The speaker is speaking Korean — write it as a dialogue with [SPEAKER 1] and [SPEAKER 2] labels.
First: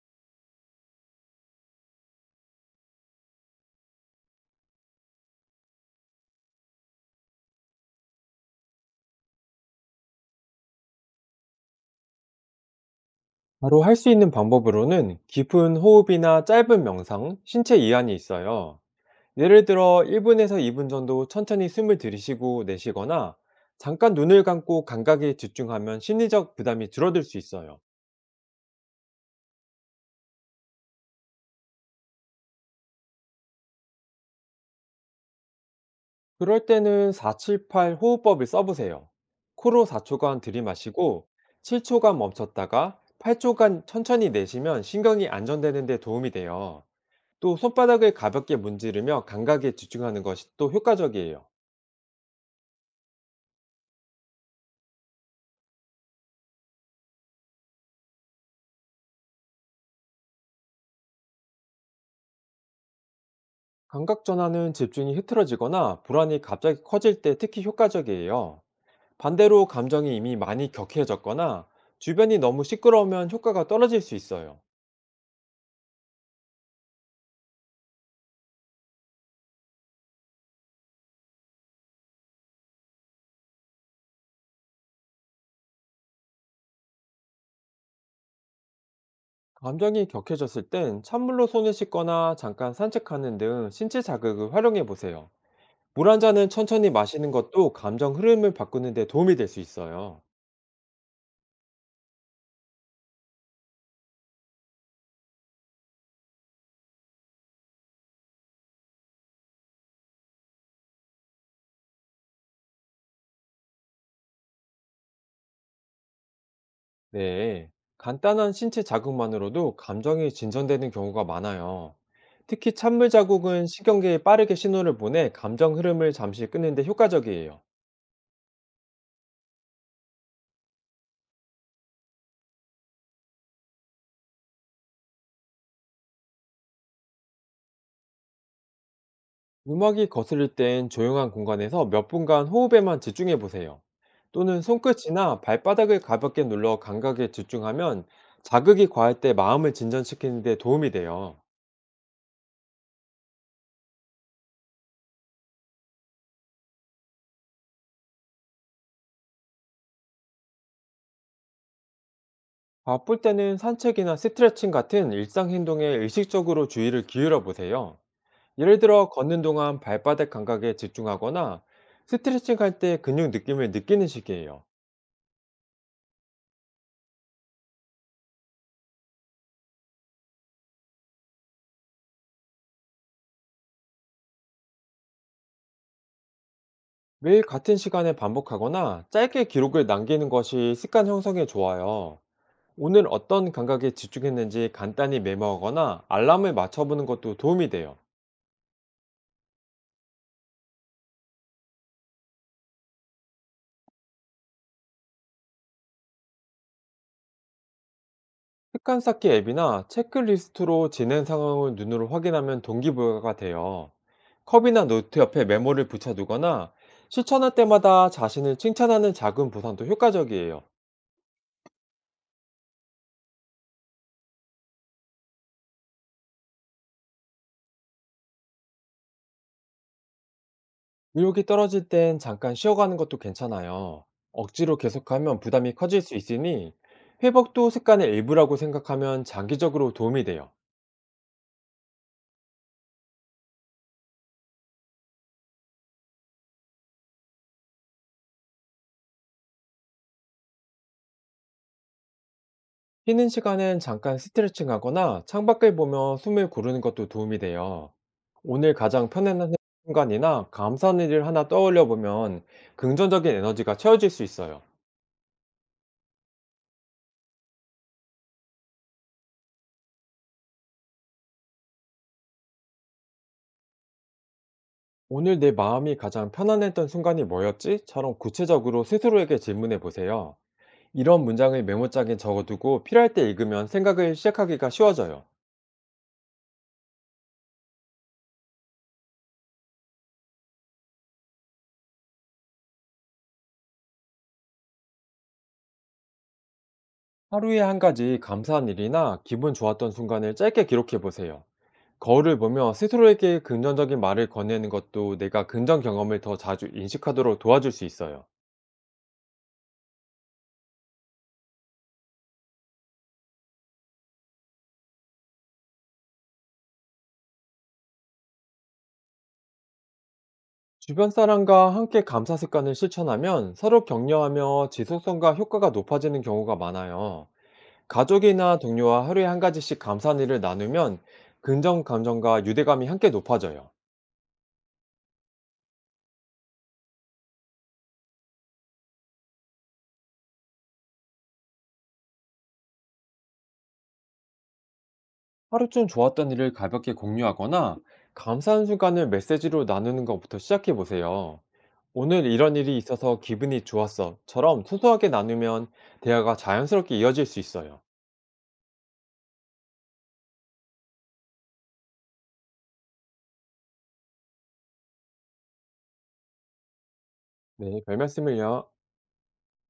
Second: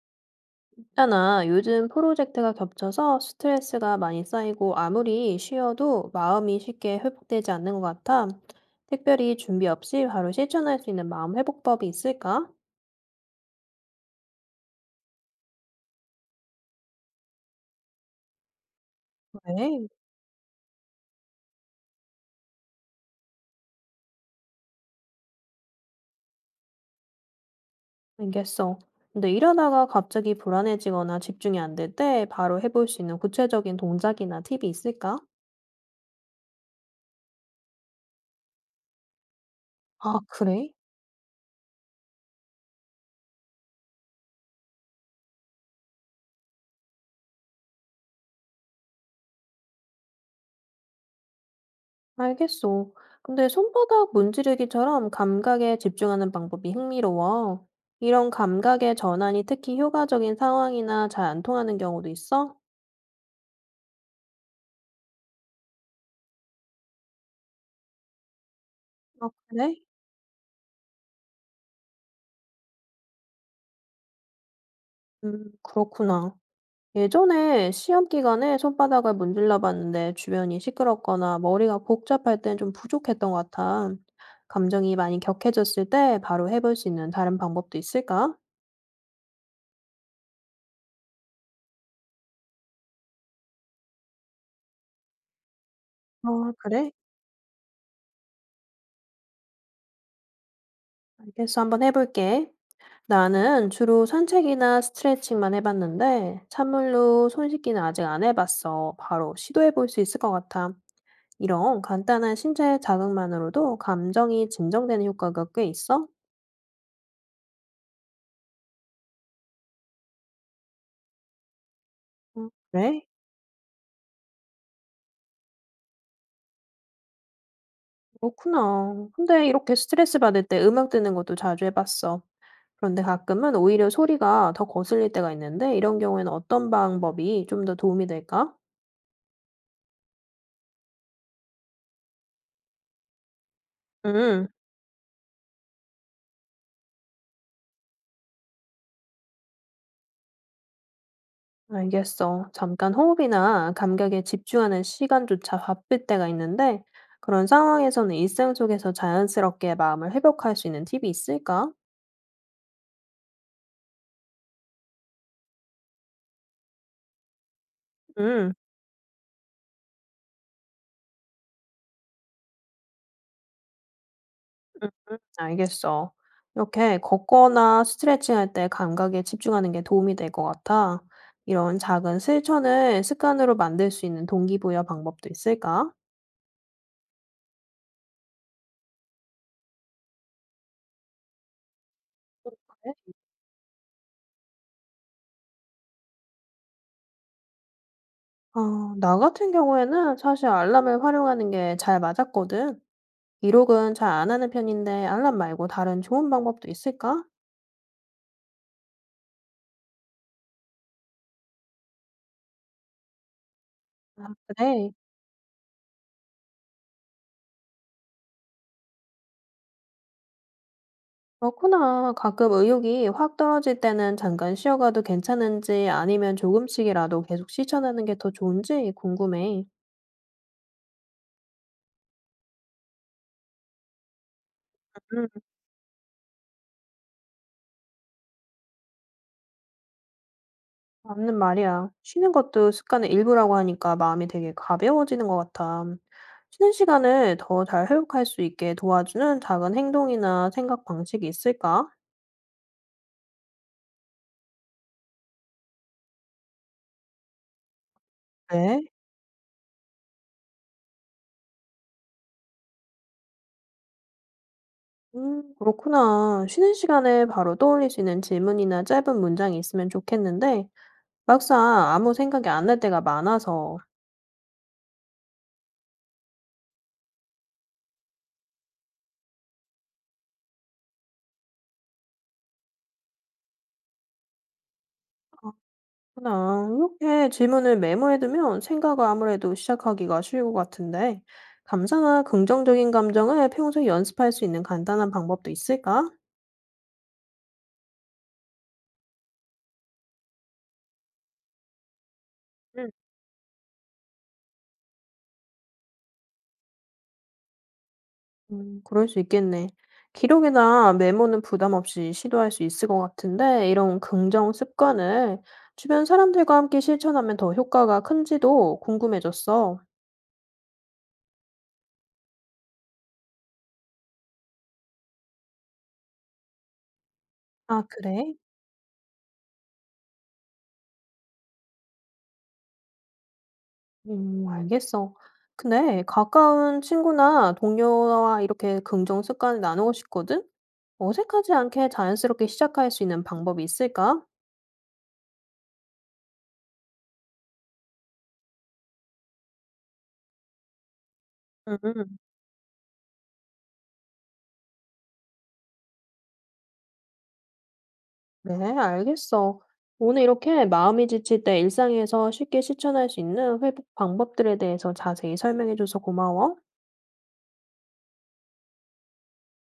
[SPEAKER 1] 있잖아, 요즘 프로젝트가 겹쳐서 스트레스가 많이 쌓이고 아무리 쉬어도 마음이 쉽게 회복되지 않는 것 같아. 특별히 준비 없이 바로 실천할 수 있는 마음 회복법이 있을까?
[SPEAKER 2] 바로 할 수 있는 방법으로는 깊은 호흡이나 짧은 명상, 신체 이완이 있어요. 예를
[SPEAKER 1] 네.
[SPEAKER 2] 들어 1분에서 2분 정도 천천히 숨을 들이쉬고 내쉬거나 잠깐 눈을 감고 감각에 집중하면 심리적 부담이 줄어들 수 있어요.
[SPEAKER 1] 알겠어. 근데 이러다가 갑자기 불안해지거나 집중이 안 될 때 바로 해볼 수 있는 구체적인 동작이나 팁이 있을까?
[SPEAKER 2] 그럴 때는 478 호흡법을 써보세요. 코로
[SPEAKER 1] 아,
[SPEAKER 2] 4초간
[SPEAKER 1] 그래?
[SPEAKER 2] 들이마시고 7초간 멈췄다가 8초간 천천히 내쉬면 신경이 안정되는 데 도움이 돼요. 또 손바닥을 가볍게 문지르며 감각에 집중하는 것이 또 효과적이에요.
[SPEAKER 1] 알겠어. 근데 손바닥 문지르기처럼 감각에 집중하는 방법이 흥미로워. 이런 감각의 전환이 특히 효과적인 상황이나 잘 안 통하는 경우도 있어?
[SPEAKER 2] 감각 전환은 집중이 흐트러지거나 불안이 갑자기 커질 때 특히 효과적이에요.
[SPEAKER 1] 아,
[SPEAKER 2] 반대로
[SPEAKER 1] 그래?
[SPEAKER 2] 감정이 이미 많이 격해졌거나 주변이 너무 시끄러우면 효과가 떨어질 수 있어요.
[SPEAKER 1] 그렇구나. 예전에 시험 기간에 손바닥을 문질러 봤는데 주변이 시끄럽거나 머리가 복잡할 땐 좀 부족했던 것 같아. 감정이 많이 격해졌을 때 바로 해볼 수 있는 다른 방법도 있을까?
[SPEAKER 2] 감정이 격해졌을 땐 찬물로 손을 씻거나 잠깐 산책하는 등 신체 자극을 활용해 보세요. 물 한 잔은
[SPEAKER 1] 아,
[SPEAKER 2] 천천히
[SPEAKER 1] 그래?
[SPEAKER 2] 마시는 것도 감정 흐름을 바꾸는 데 도움이 될 수 있어요.
[SPEAKER 1] 알겠어. 한번 해볼게. 나는 주로 산책이나 스트레칭만 해봤는데, 찬물로 손 씻기는 아직 안 해봤어. 바로 시도해볼 수 있을 것 같아. 이런 간단한 신체 자극만으로도 감정이 진정되는 효과가 꽤 있어?
[SPEAKER 2] 네, 간단한 신체 자극만으로도 감정이 진전되는 경우가 많아요. 특히
[SPEAKER 1] 그래?
[SPEAKER 2] 찬물 자국은 신경계에 빠르게 신호를 보내 감정 흐름을 잠시 끄는데 효과적이에요.
[SPEAKER 1] 그렇구나. 근데 이렇게 스트레스 받을 때 음악 듣는 것도 자주 해봤어. 그런데 가끔은 오히려 소리가 더 거슬릴 때가 있는데, 이런 경우에는 어떤 방법이 좀 더 도움이 될까?
[SPEAKER 2] 음악이 거슬릴 땐 조용한 공간에서 몇 분간 호흡에만 집중해 보세요.
[SPEAKER 1] 음.
[SPEAKER 2] 또는 손끝이나 발바닥을 가볍게 눌러 감각에 집중하면 자극이 과할 때 마음을 진전시키는 데 도움이 돼요.
[SPEAKER 1] 알겠어. 잠깐 호흡이나 감각에 집중하는 시간조차 바쁠 때가 있는데, 그런 상황에서는 일상 속에서 자연스럽게 마음을 회복할 수 있는 팁이 있을까?
[SPEAKER 2] 바쁠 때는 산책이나 스트레칭 같은 일상 행동에 의식적으로 주의를 기울여 보세요.
[SPEAKER 1] 음,
[SPEAKER 2] 예를 들어 걷는 동안 발바닥 감각에 집중하거나 스트레칭 할 때 근육 느낌을 느끼는 식이에요.
[SPEAKER 1] 알겠어. 이렇게 걷거나 스트레칭할 때 감각에 집중하는 게 도움이 될 것 같아. 이런 작은 실천을 습관으로 만들 수 있는 동기부여 방법도 있을까?
[SPEAKER 2] 매일 같은 시간에 반복하거나 짧게 기록을 남기는 것이 습관 형성에 좋아요. 오늘
[SPEAKER 1] 네.
[SPEAKER 2] 어떤 감각에 집중했는지 간단히 메모하거나 알람을 맞춰보는 것도 도움이 돼요.
[SPEAKER 1] 아, 나 같은 경우에는 사실 알람을 활용하는 게 잘 맞았거든. 기록은 잘 안 하는 편인데 알람 말고 다른 좋은 방법도 있을까?
[SPEAKER 2] 습관 쌓기 앱이나 체크리스트로 진행 상황을 눈으로 확인하면 동기부여가 돼요.
[SPEAKER 1] 아,
[SPEAKER 2] 컵이나
[SPEAKER 1] 그래.
[SPEAKER 2] 노트 옆에 메모를 붙여두거나 실천할 때마다 자신을 칭찬하는 작은 보상도 효과적이에요.
[SPEAKER 1] 그렇구나. 가끔 의욕이 확 떨어질 때는 잠깐 쉬어가도 괜찮은지 아니면 조금씩이라도 계속 실천하는 게 더 좋은지 궁금해.
[SPEAKER 2] 의욕이 떨어질 땐 잠깐 쉬어가는 것도 괜찮아요. 억지로
[SPEAKER 1] 음,
[SPEAKER 2] 계속하면 부담이 커질 수 있으니 회복도 습관의 일부라고 생각하면 장기적으로 도움이 돼요.
[SPEAKER 1] 맞는 말이야. 쉬는 것도 습관의 일부라고 하니까 마음이 되게 가벼워지는 것 같아. 쉬는 시간을 더 잘 회복할 수 있게 도와주는 작은 행동이나 생각 방식이 있을까?
[SPEAKER 2] 쉬는 시간엔 잠깐 스트레칭 하거나 창밖을 보며 숨을 고르는 것도 도움이 돼요. 오늘
[SPEAKER 1] 네.
[SPEAKER 2] 가장 편안한 순간이나 감사한 일을 하나 떠올려 보면 긍정적인 에너지가 채워질 수 있어요.
[SPEAKER 1] 그렇구나. 쉬는 시간에 바로 떠올릴 수 있는 질문이나 짧은 문장이 있으면 좋겠는데, 막상 아무 생각이 안 날 때가 많아서,
[SPEAKER 2] 오늘 내 마음이 가장 편안했던 순간이 뭐였지?처럼 구체적으로 스스로에게 질문해 보세요. 이런 문장을 메모장에 적어두고 필요할 때 읽으면 생각을 시작하기가 쉬워져요.
[SPEAKER 1] 그냥 이렇게 질문을 메모해두면 생각을 아무래도 시작하기가 쉬울 것 같은데, 감사나 긍정적인 감정을 평소에 연습할 수 있는 간단한 방법도 있을까?
[SPEAKER 2] 하루에 한 가지 감사한 일이나 기분 좋았던 순간을 짧게 기록해 보세요. 거울을 보며 스스로에게 긍정적인 말을 건네는 것도 내가 긍정 경험을 더 자주 인식하도록 도와줄 수 있어요.
[SPEAKER 1] 그럴 수 있겠네. 기록이나 메모는 부담 없이 시도할 수 있을 것 같은데 이런 긍정 습관을 주변 사람들과 함께 실천하면 더 효과가 큰지도 궁금해졌어.
[SPEAKER 2] 주변 사람과 함께 감사 습관을 실천하면 서로 격려하며 지속성과 효과가 높아지는 경우가 많아요.
[SPEAKER 1] 아, 그래?
[SPEAKER 2] 가족이나 동료와 하루에 한 가지씩 감사한 일을 나누면 긍정 감정과 유대감이 함께 높아져요.
[SPEAKER 1] 알겠어. 근데 가까운 친구나 동료와 이렇게 긍정 습관을 나누고 싶거든? 어색하지 않게 자연스럽게 시작할 수 있는 방법이 있을까?
[SPEAKER 2] 하루쯤 좋았던 일을 가볍게 공유하거나 감사한 순간을 메시지로 나누는 것부터 시작해 보세요.
[SPEAKER 1] 음.
[SPEAKER 2] 오늘 이런 일이 있어서 기분이 좋았어.처럼 소소하게 나누면 대화가 자연스럽게 이어질 수 있어요.
[SPEAKER 1] 네, 알겠어. 오늘 이렇게 마음이 지칠 때 일상에서 쉽게 실천할 수 있는 회복 방법들에 대해서 자세히 설명해줘서 고마워.
[SPEAKER 2] 네, 별 말씀을요.